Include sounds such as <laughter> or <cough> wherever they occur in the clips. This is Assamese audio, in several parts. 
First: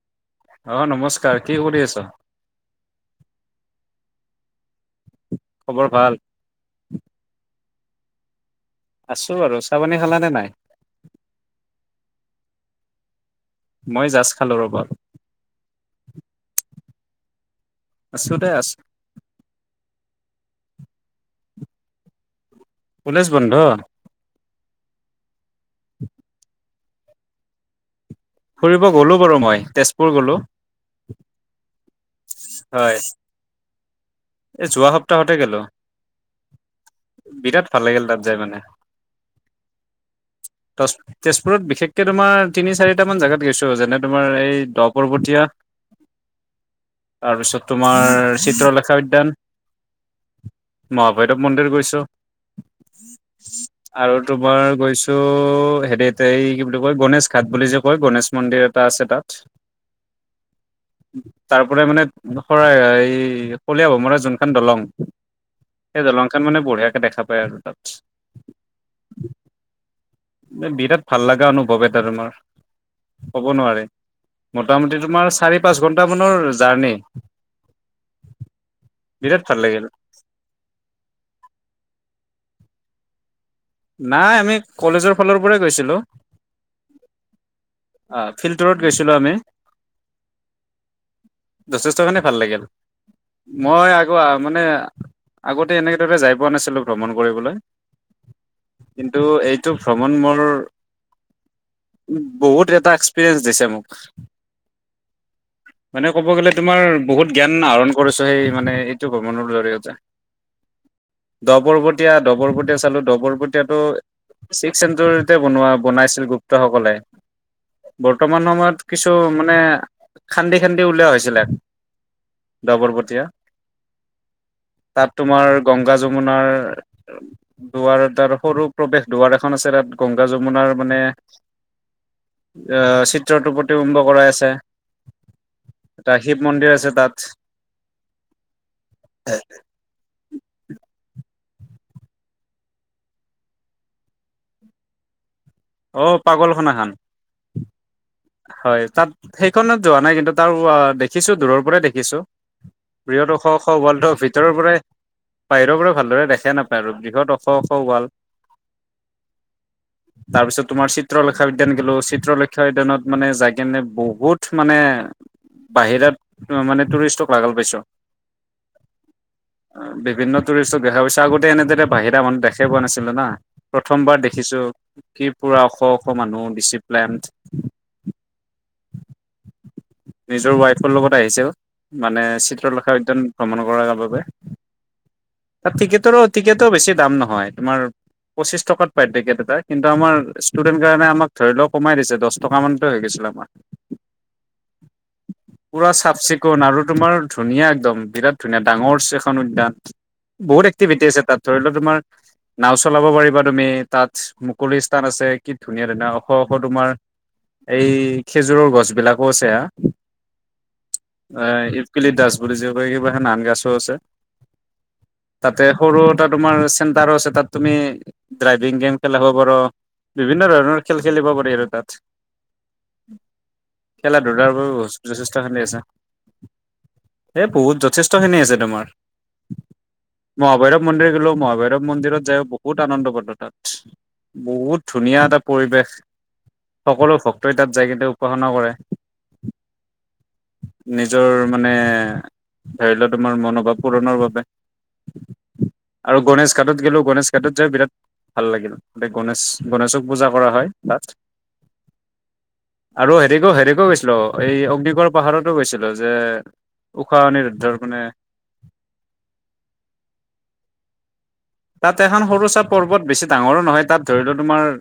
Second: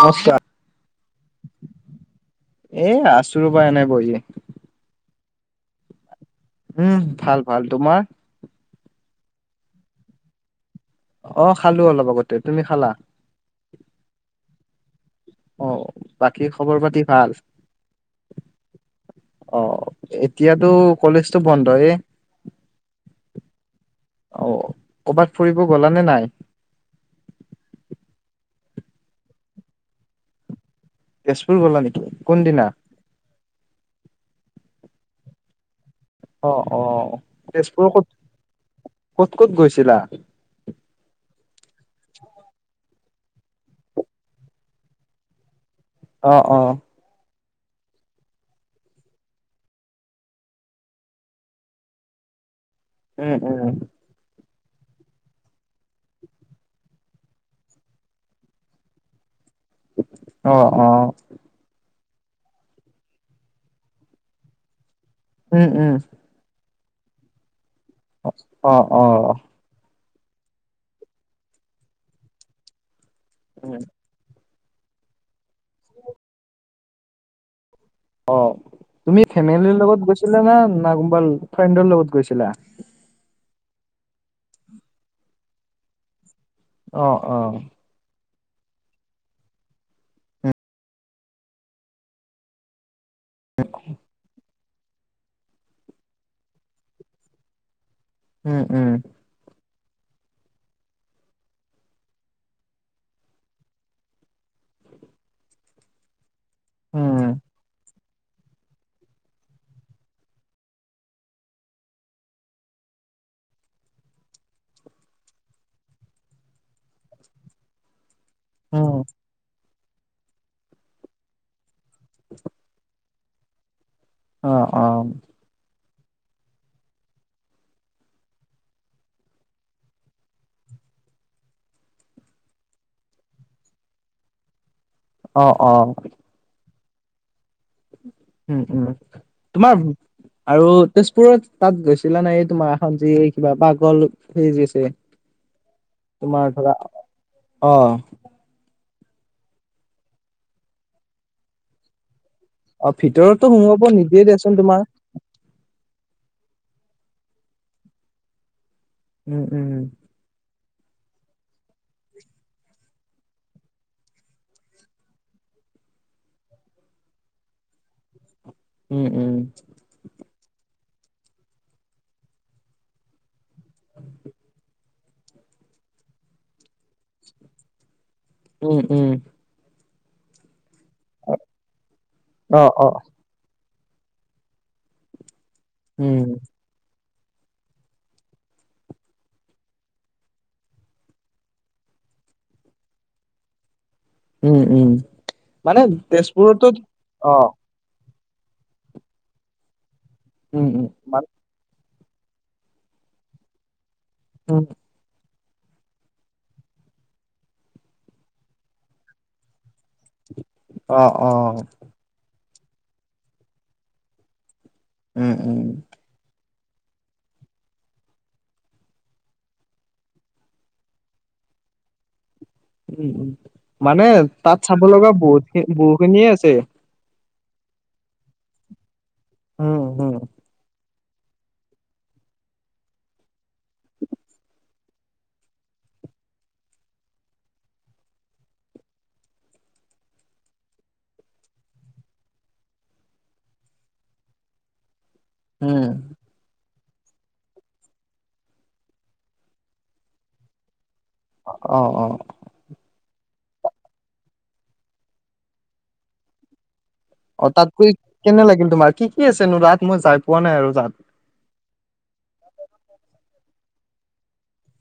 নমস্কাৰ অ নমস্কাৰ কি কৰি আছা এ আছো ৰবা এনেই বহি। খবৰ ভাল? উম ভাল ভাল তোমাৰ আছো বাৰু চাপানী খালানে নাই? অ খালো অলপ আগতে, তুমি খালা? মই জাষ্ট খালো ৰব অ বাকী খবৰ পাতি ভাল? আছো দে আছো অ এতিয়াতো কলেজতো বন্ধয়ে কলেজ বন্ধ। অ কবাত ফুৰিব গলা নে নাই? ফুৰিব গলো বাৰু মই তেজপুৰ গলো। তেজপুৰ গলা নেকি কোনদিনা? হয় এই যোৱা সপ্তাহতে গেলো অ অ তেজপুৰৰ ক'ত লাগিল তাত যাই মানে ক'ত ক'ত গৈছিলা? তজ তেজপুৰত বিশেষকে তোমাৰ তিনি চাৰি টামান জেগাত গৈছো যেনে তোমাৰ এই দহ পৰ্বতীয়া অ অ তাৰপিছত তোমাৰ চিত্ৰলেখা উদ্যান মহাভৈৰৱ মন্দিৰ গৈছো উম উম আৰু তোমাৰ গৈছো হেৰি এই কি বুলি কয় গনেশ ঘাট বুলি যে হয় গণেশ মন্দিৰ এটা আছে তাত অ অ তাৰ পৰাই মানে শৰা এই কলীয়া ভোমোৰা যোনখন দলং উম উম সেই দলং খন মানে বঢ়িয়াকে দেখা পায় আৰু তাত অ অ এ বিৰাট ভাল লগা অনুভৱ এটা তোমাৰ ক'ব উম নোৱাৰে মোটামুটি তোমাৰ চাৰি পাঁচ ঘণ্টামানৰ জাৰ্ণি অ তুমি বিৰাট ভাল ফেমিলিৰ লাগিল। লগত গৈছিলা না না কোনবা ফ্ৰেণ্ডৰ লগত গৈছিলা নাই আমি কলেজৰ ফালৰ পৰাই গৈছিলো অ অ অ ফিল্টাৰত গৈছিলো আমি যথেষ্টখনে ভাল লাগিল। মই আকৌ মানে আগতে এনেদৰে যাই পোৱা নাছিলোঁ ভ্ৰমণ কৰিবলৈ উম উম কিন্তু এইটো ভ্ৰমণ মোৰ বহুত এটা এক্সপিৰিয়েঞ্চ দিছে মোক। মানে ক'ব গ'লে তোমাৰ উম বহুত জ্ঞান আহৰণ কৰিছো সেই মানে এইটো ভ্ৰমণৰ জৰিয়তে ডপৰবটীয়া ডপৰবটীয়া চালো ডপৰব টীয়াটো ছিক্স চেঞ্চৰিতে বনোৱা বনাইছিল গুপ্তসকলে বৰ্তমান সময়ত উম, কিছু মানে খান্দি খান্দি উলিওৱা হৈছিলে ডপৰবটিয়া। অ', অ', তাত তোমাৰ গংগা যমুনাৰ দুৱাৰদাৰ সৰু প্ৰৱেশ দুৱাৰ এখন আছে তাত গংগা যমুনাৰ মানে চিত্ৰটো প্ৰতিবিম্ব কৰাই আছে অ অ ৰাশিৱ মন্দিৰ আছে তাত উম উম তোমাৰ আৰু তেজপুৰত তাত গৈছিলা নাই এই তোমাৰ এখন যি কিবা পাগল সি আছে <inaudible> তোমাৰ ধৰা পাগলখনাখান অ হয় তাত সেইখনত যোৱা নাই কিন্তু তাৰ দেখিছো দূৰৰ পৰাই দেখিছো অ', প্ৰিয়টো ভিতৰতো শ শ সোমাব ৱৰ্ল্ডৰ নিদিয়ে দিয়াচোন ভিতৰৰ পৰাই তোমাৰ বাহিৰৰ পৰা ভালদৰে দেখাই নাপায় আৰু বৃহৎ ওখ ওখ ওৱাল উম উম উম তাৰ পিছত তোমাৰ চিত্ৰলেখা উদ্যান গেলোঁ চিত্ৰলেখা উদ্যানত মানে যায় কেনে বহুত মানে বাহিৰত মানে টুৰিষ্টক পাগল পাইছ উম উম বিভিন্ন টুৰিষ্টক দেখা পাইছা আগতে এনেদৰে বাহিৰা মানুহ দেখাই পোৱা নাছিলো না প্ৰথমবাৰ দেখিছো কি পুৰা শ শ মানুহ ডিচিপ্লেন উম উম নিজৰ ৱাইফৰ লগত আহিছোঁ মানে অ', চিত্ৰলেখা অ', উদ্যান ভ্ৰমণ কৰাৰ বাবে তাত উম, টিকেটৰো টিকেটৰ বেছি দাম নহয় তোমাৰ পঁচিশ টকাত পায় পেকেট এটা কিন্তু আমাৰ ষ্টুডেন্ট কাৰণে আমাক ধৰি লও কমাই দিছে দহ টকা মানতে হৈ গৈছিলে <unintelligible> উম উম মানে পুৰা চাফ চিকুণ তেজপুৰতো আৰু তোমাৰ অ', ধুনীয়া একদম বিৰাট ধুনীয়া ডাঙৰ এখন উদ্যান বহুত উম, উম, এক্টিভিটি আছে মান তাত ধৰি লও তোমাৰ নাও চলাব পাৰিবা তুমি তাত উম, মুকলি স্থান আছে কি ধুনীয়া ধুনীয়া ওখ ওখ তোমাৰ এই খেজুৰৰ গছ বিলাক গছ এয়া অ', অ', <unintelligible> দাস বুলি যে কয় কিবা নান গাছো আছে উম, উম, তাতে সৰু এটা তোমাৰ চেণ্টাৰ আছে তাত তুমি ড্ৰাইভিং গেম খেলাব পৰ বিভিন্ন ধৰণৰ খেল খেলিব পাৰি আৰু তাত উম উম মানে খেলা ধূলাৰ তাত চাব লগা বহুতখিনি বহু খিনিয়ে আছে এ বহুত যথেষ্টখিনি আছে তোমাৰ উম হু মহাভৈৰৱ মন্দিৰ গেলো মহাভৈৰৱ মন্দিৰত যাইও বহুত আনন্দ পালো তাত বহুত ধুনীয়া এটা পৰিৱেশ সকলো ভক্তই তাত যাই কিনে উপাসনা কৰে নিজৰ মানে ধৰি লওক তোমাৰ মনোভাৱ পূৰণৰ বাবে উম। আৰু গণেশ ঘাটত গ'লেও গণেশ ঘাটত যায় বিৰাট ভাল লাগিল, গণেশ গণেশক পূজা কৰা হয় তাত। অ অঁ আৰু হেৰিক হেৰি কৈ গৈছিলো, এই অগ্নিগড় পাহাৰতো গৈছিলো যে উষা অ অনিৰুদ্ধৰ তাত গৈ মানে কেনে লাগিল তোমাৰ? কি কি আছেনো তাত? মই যাই পোৱা নাই আৰু তাত। তাত এখন সৰু চ পৰ্বত বেছি ডাঙৰো নহয় তাত ধৰিলও তোমাৰ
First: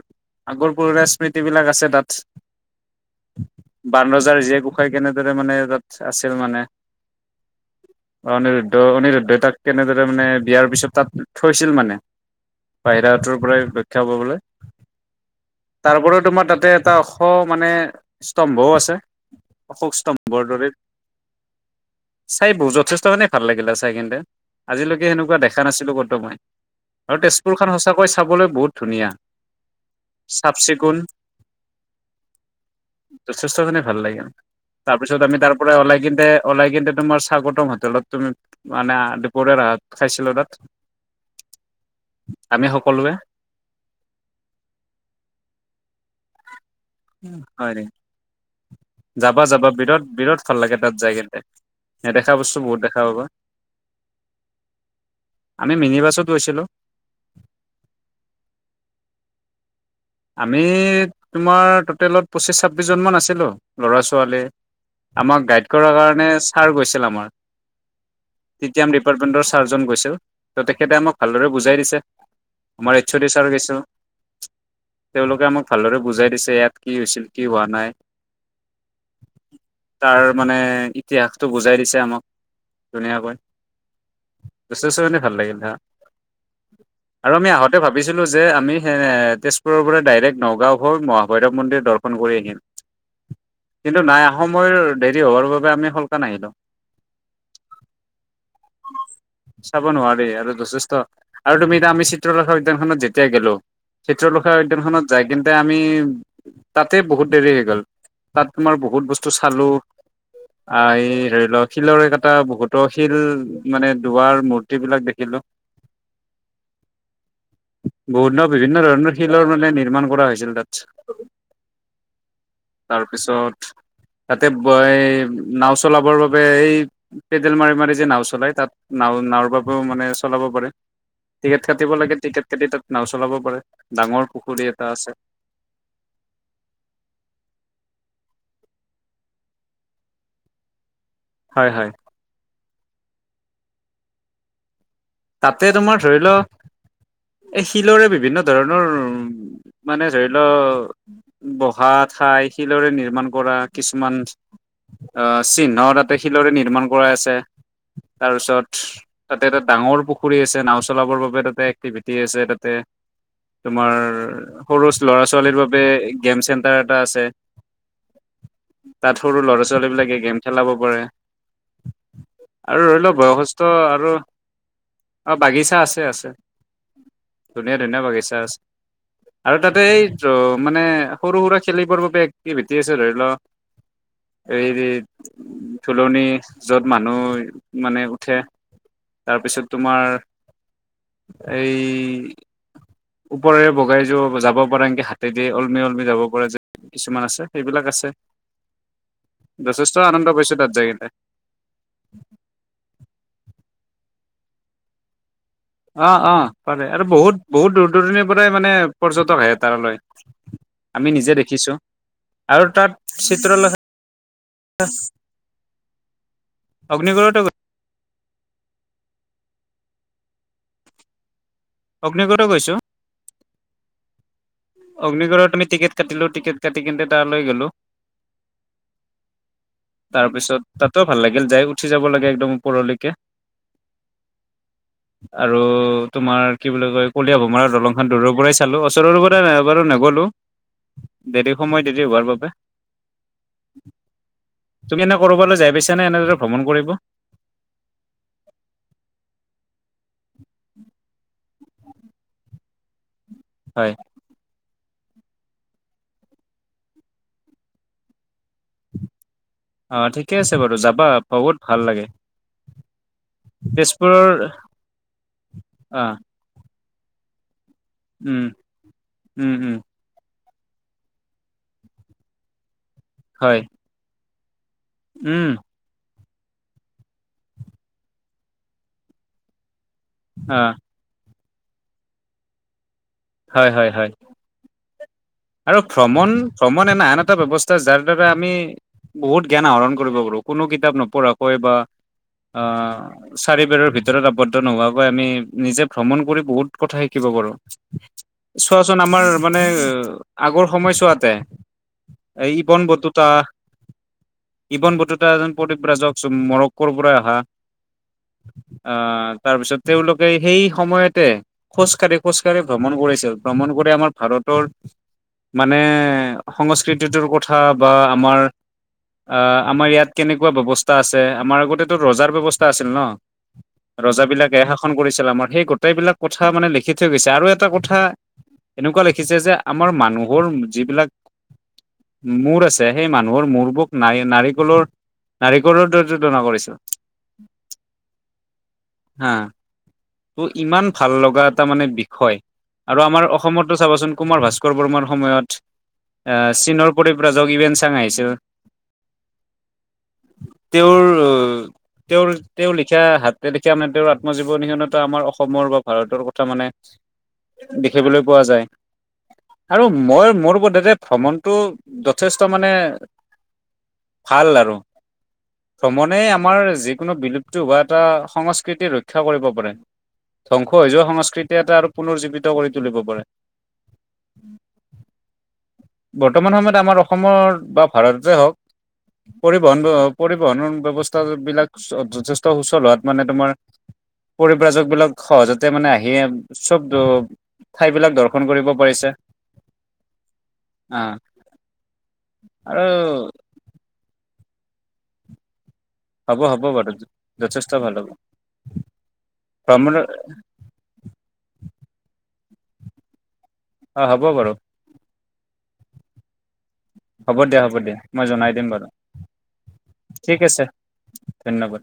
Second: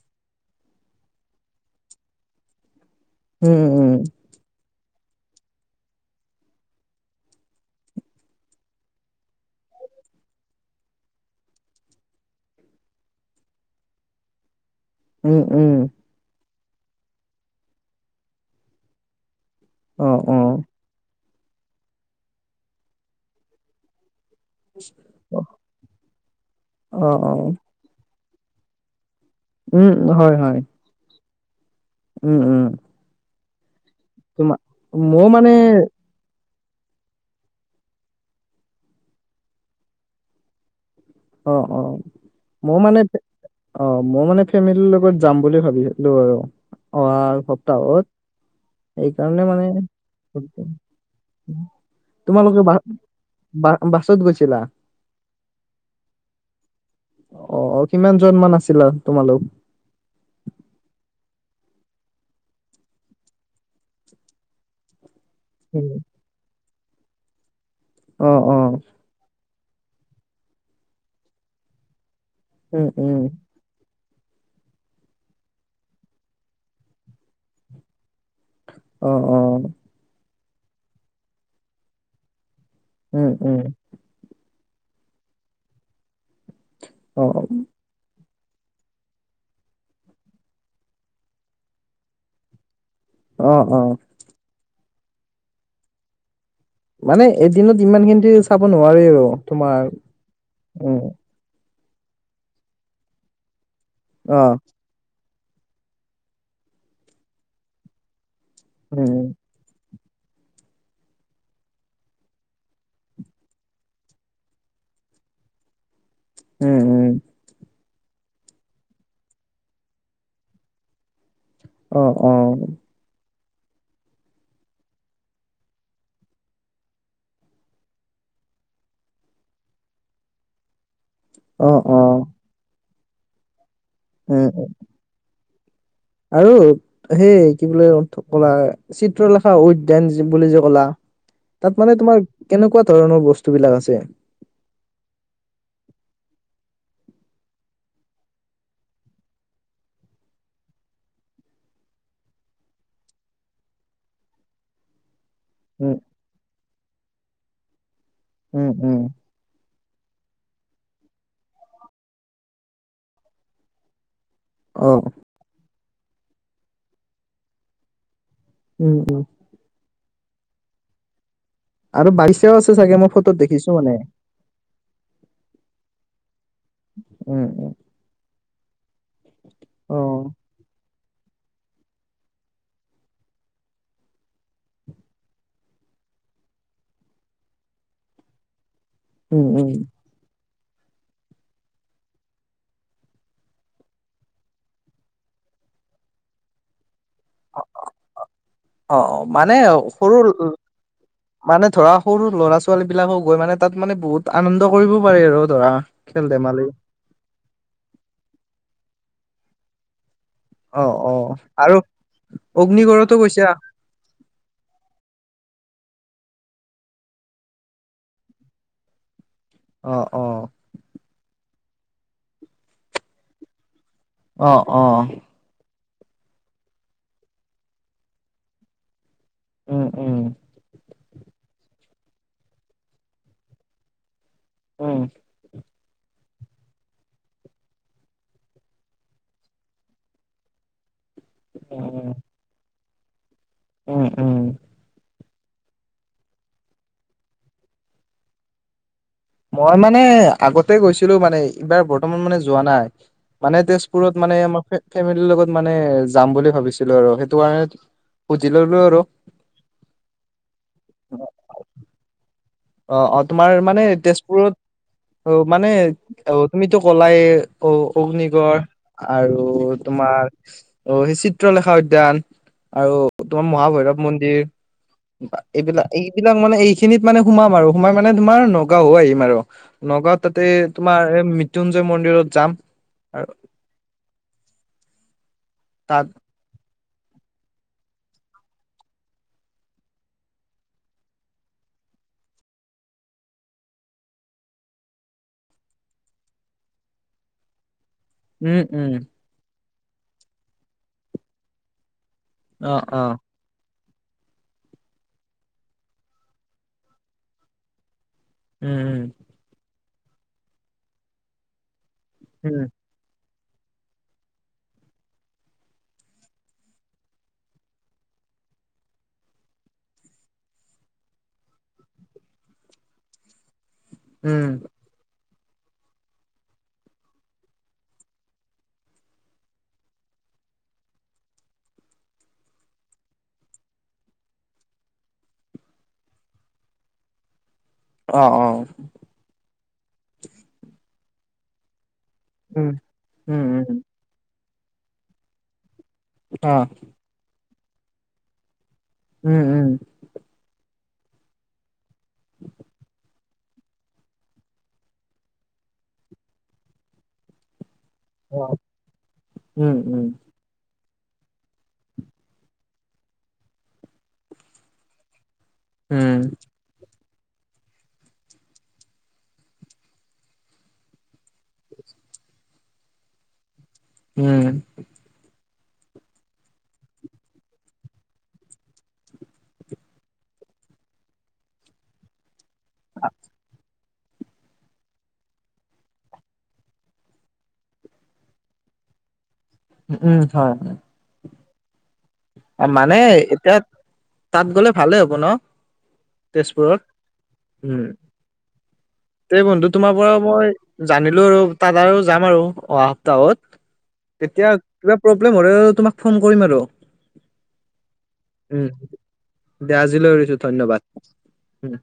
আগৰ পুৰণা স্মৃতিবিলাক আছে তাত। উম উম উম। বানৰজাৰ জীয়েক উষাই কেনেদৰে মানে তাত আছিল মানে। অ অনিৰুদ্ধ অনিৰুদ্ধই তাক কেনেদৰে মানে বিয়াৰ পিছত তাত থৈছিল মানে, বাহিৰাটোৰ পৰাই ৰক্ষা কৰিবলে উম উম। তাৰপৰা তোমাৰ তাতে এটা ওখ মানে স্তম্ভও আছে। অশোক অ অ স্তম্ভৰ দৰে। চাই ব যথেষ্ট মানে ভাল লাগিলে চাই কিনে, আজিলৈকে এনেকুৱা দেখা নাছিলো একদম, অ আৰু অ তেজপুৰ খন সঁচাকৈ চাবলৈ বহুত ধুনীয়া। উম হয় হয়। কোন উম উম যথেষ্টখিনি ভাল লাগিল, তোমাৰ তাৰপিছত মোৰ আমি মানে তাৰ পৰা ওলাই কিনে ওলাই কিন্তু তোমাৰ স্বাগটম হোটেলত তুমি মানে দুপৰ ভাত খাইছিলো তাত। অঁ অঁ আমি মোৰ মানে সকলোৱে অঁ মই মানে ফেমিলিৰ লগত যাম বুলি ভাবিছিলো আৰু অহা হয় নি সপ্তাহত। যাবা এইকাৰণে মানে যাবা বিৰাট বিৰাট ভাল স লাগে তাত যাই কিন্তে নেদেখা বস্তু তোমালোকে বা বহুত দেখা পাবা। বা বাছত গৈছিলা? আমি মিনি বাছত গৈছিলোঁ। অ কিমান জন মান আছিলা তোমালোক? আমি তোমাৰ টটেলত পঁচিছ ছাব্বিছজনমান আছিলোঁ ল'ৰা ছোৱালী। আমাক গাইড কৰাৰ কাৰণে ছাৰ গৈছিল আমাৰ অ অ তেতিয়া ডিপাৰ্টমেণ্টৰ ছাৰজন গৈছিল, ত' তেখেতে আমাক ভালদৰে বুজাই দিছে উম আমাৰ এইচ উম অ' ডি ছাৰো গৈছিল। তেওঁলোকে আমাক ভালদৰে বুজাই দিছে ইয়াত কি হৈছিল কি হোৱা নাই। অঁ অঁ। তাৰ মানে ইতিহাসটো বুজাই দিছে আমাক উম ধুনীয়াকৈ। উম যথেষ্ট খিনি ভাল লাগিল তাত, অ আৰু আমি আহত ভাবিছিলো যে আমি তেজপুৰ পৰা ডাইৰেক্ট নগাঁও হৈ মহাভৈৰৱ মন্দিৰ দৰ্শন কৰি আহিম অ অ কিন্তু নাই সময়ৰ দেৰি হোৱাৰ বাবে আমি সোণকালে আহিলোঁ। মানে এদিনত ইমান খিনিতে চাব নোৱাৰি আৰু চাব তোমাৰ নোৱাৰি আৰু যথেষ্ট উম আৰু তুমি এতিয়া আমি চিত্ৰলেখা উদ্যানখনত যেতিয়া গলোঁ, অ উদ্যানখত যায় কিনে আমি তাতে বহুত দেৰি হৈ গ'ল। তাত তোমাৰ বহুত উম বস্তু চালো। আহ এই ধৰি লও শিলৰ ক এটা বহুতো শিল মানে দুৱাৰ মূৰ্তি বিলাক দেখিলো। <inaudible> উম উম বহুন বিভিন্ন ধৰণৰ শিলৰ মলে নিৰ্মাণ কৰা হৈছিল তাত। অঁ অঁ তাৰপিছত তাতে নাও চলাবৰ বাবে এই পেডেল মাৰি মাৰি যে নাও চলাই, তাত নাও নাওৰ বাবেও মানে চলাব পাৰে। টিকেট অ কাটিব অ লাগে টিকেট কাটি তাত নাও চলাব পাৰে ডাঙৰ উম পুখুৰী এটা আছে। আৰু সেই কি বুলি কলা চিত্ৰলেখা উদ্যান বুলি যে কলা হয় তাত হয়। মানে তোমাৰ কেনেকুৱা ধৰণৰ বস্তু বিলাক আছে? তাতে তোমাৰ ধৰি ল এই শিলৰে বিভিন্ন ধৰণৰ উ মানে ধৰি ল বহা ঠাই শিলৰে নিৰ্মাণ কৰা কিছুমান আহ চিহ্ন উম তাতে শিলৰে নিৰ্মাণ কৰাই আছে। উম তাৰপিছত উম তাতে এটা ডাঙৰ পুখুৰী আছে নাও চলাবৰ বাবে তাতে এক্টিভিটি আছে তাতে তোমাৰ সৰু অ ল'ৰা ছোৱালীৰ বাবে গেম চেণ্টাৰ এটা আছে। উম উম তাত সৰু ল'ৰা ছোৱালী বিলাকে গেম খেলাব পাৰে। বাগিচাও আছে আৰু চাগে ধৰি মই লও ফটোত দেখিছো বয়সস্থ মানে আৰু অ বাগিচা আছে আছে। উম উম ধুনীয়া ধুনীয়া বাগিচা আছে। আৰু তাতে অ এই মানে সৰু সুৰা খেলিবৰ বাবে একটি ভেটি আছে ধৰি ল এইৰেত ধুলনি য'ত মানুহ মানে উঠে উম তাৰপিছত উম আৰ এই ওপৰে বগাই যাব পৰা এনকে হাতে দি ওলমি ওলমি যাব পৰা যে কিছুমান আছে। সেইবিলাক আছে অ অ মানে যথেষ্ট সৰু আনন্দ পাইছো তাত যায় কিনে। মানে ধৰা সৰু ল'ৰা ছোৱালী বিলাকো গৈ মানে তাত মানে বহুত আনন্দ কৰিব পাৰে আৰু ধৰা। অ খেল অ ধেমালি পাৰে আৰু বহুত বহুত দূৰ দূৰণিৰ পৰাই মানে পৰ্যটক আহে তাৰলৈ অ অ আমি নিজে আৰু দেখিছো আৰু অগ্নিগড়তো তাত গৈছা চিত্ৰলেখা অগ্নিগড়টো অ অ। অগ্নিগড়টো গৈছোঁ। অ অ। অগ্নিগড়ত আমি টিকেট কাটিলো টিকেট কাটি কিনে তালৈ গলোঁ। উম উম তাৰপিছত তাতো ভাল লাগিল যাই উঠি যাব লাগে একদম ওপৰলৈকে। উম। আৰু তোমাৰ কি বুলি কয় কলিয়া ভোমাৰৰ দলংখন দূৰৰ পৰাই চালো ওচৰৰ ৰৰবত তা নাই এবাৰু নগ'লো দেৰি সময় দেৰি হোৱাৰ বাবে। উ উব তুমি এনে কৰবালৈ যাই পাইছা নে এনেদৰে ভ্ৰমণ কৰিব? মই মানে আগতে গৈছিলো মানে এইবাৰ বৰ্তমান মানে যোৱা নাই, মানে হয় তেজপুৰত মানে আমাৰ ফেমিলিৰ লগত মানে যাম বুলি ভাবিছিলো আৰু সেইটো কাৰণে শুধি ললো আৰু। অ ঠিকে আছে বাৰু যাবা বহুত ভাল লাগে। অ অ তোমাৰ মানে তেজপুৰৰ তেজপুৰত অ মানে আহ অ তুমিতো ক'লাই অ উম, অগ্নিগড় আৰু উম, উম, তোমাৰ অ সেই চিত্ৰলেখা উদ্যান আৰু তোমাৰ হয় মহাভৈৰৱ মন্দিৰ বা উম, এইবিলাক এইবিলাক মানে এই খিনিত মানে সোমাম আৰু সোমাই মানে তোমাৰ নগাঁও আহিম আৰু। নগাঁওত তাতে অ' তোমাৰ এ মৃত্যুঞ্জয় মন্দিৰত যাম আৰ- হয় হয় হয় আৰু তাত ভ্ৰমণ ভ্ৰমণ এ নান আন এটা ব্যৱস্থা যাৰ দ্বাৰা আমি বহুত জ্ঞান আহৰণ কৰিব পাৰোঁ কোনো কিতাপ নপঢ়াকৈ বা আহ চাৰিবেৰৰ ভিতৰত আৱদ্ধ নোহোৱাকৈ আমি নিজে ভ্ৰমণ কৰি বহুত কথা শিকিব পাৰোঁ। উম উম চোৱাচোন আমাৰ মানে আগৰ সময় চোৱাতে এই অ অ ইবনবতুতা ইবনবতুতা এজন প্ৰদীপ ৰাজক মৰক্কৰ পৰা অহা আ উম তাৰপিছত তেওঁলোকে সেই সময়তে খোজকাঢ়ি খোজ খোজ কাঢ়ি উম ভ্ৰমণ কৰিছিল। ভ্ৰমণ কৰি আমাৰ ভাৰতৰ মানে সংস্কৃতিটোৰ কথা বা আমাৰ অ আমাৰ ইয়াত কেনেকুৱা ব্যৱস্থা আছে, আমাৰ আগতেটো ৰজাৰ ব্যৱস্থা আছিল ন। উম উম ৰজাবিলাকেহে শাসন কৰিছিল আমাক। সেই গোটেইবিলাক কথা মানে লিখি থ গৈছে আৰু এটা কথা এনেকুৱা লিখিছে যে আমাৰ মানুহৰ যিবিলাক মূৰ আছে সেই মানুহৰ মূৰবোক নাৰ নাৰিকলৰ নাৰিকলৰ দৰে <unintelligible> তুলনা কৰিছে। অ, অ। হা ত' ইমান ভাল লগা এটা মানে বি হয় উম আৰু আমাৰ উম উম অসমতো চাবাচোন কুমাৰ ভাস্কৰ বৰ্মাৰ সময়ত আ অ চীনৰ পৰিব্ৰাজক হিউৱেন চাঙ আহিছিল। হু উম। তেওঁৰ অ তেওঁৰ তেওঁ লিখা হাতে লিখা মানে তেওঁৰ আত্মজীৱনীখনটো আমাৰ অসমৰ বা ভাৰতৰ ক থা মানে দেখিবলৈ অ পোৱা যায় উম আৰু উম মই মোৰ বোধেৰে ভ্ৰমণ টো যথেষ্ট মানে ভাল আৰু। ভ্ৰমণে উম আমাৰ যি কোনো বিলুপ্তি হোৱা এটা সংস্কৃতি ৰক্ষা কৰিব পাৰে। ধ্বংস হৈ যোৱা সংক কৃতি এটা আৰু পুনৰ জীৱিত কৰি তুলিব পাৰে। হুম। বৰ্তমান সময়ত আমাৰ অসমৰ বা ভাৰততে হওঁক পৰিবহন পৰিবহণৰ ব্যৱস্থা বিলাক যথে ত সুচল হোৱাত মানে তোমাৰ পৰিব্ৰাজকবিলাক সহজতে মানে আহ হি চব ঠাই বিলাক দৰ্শন কৰিব পাৰিছে। উম হয়, হয়। আ। অ মানে এতিয়া তাত গলে ভালে হ'ব ন? হ'ব হ'ব তেজপুৰত? বাৰু যথেষ্ট হুম। ভাল হ'ব তে বন্ধু তোমাৰ ভ্ৰমণৰ পৰা মই জানিলো আৰু তাত আৰু যাম আৰু অহা সপ্তাহত। অ হ'ব তেতিয়া বাৰু কিবা প্ৰব্লেম হ'লেটো তোমাক ফোন কৰিম আৰু। হ'ব দিয়া, হ'ব দিয়া। মই জনাই দিম উম, বাৰু। দে আজিলৈ এৰিছো ঠিক আছে, ধন্যবাদ। উম। ধন্যবাদ।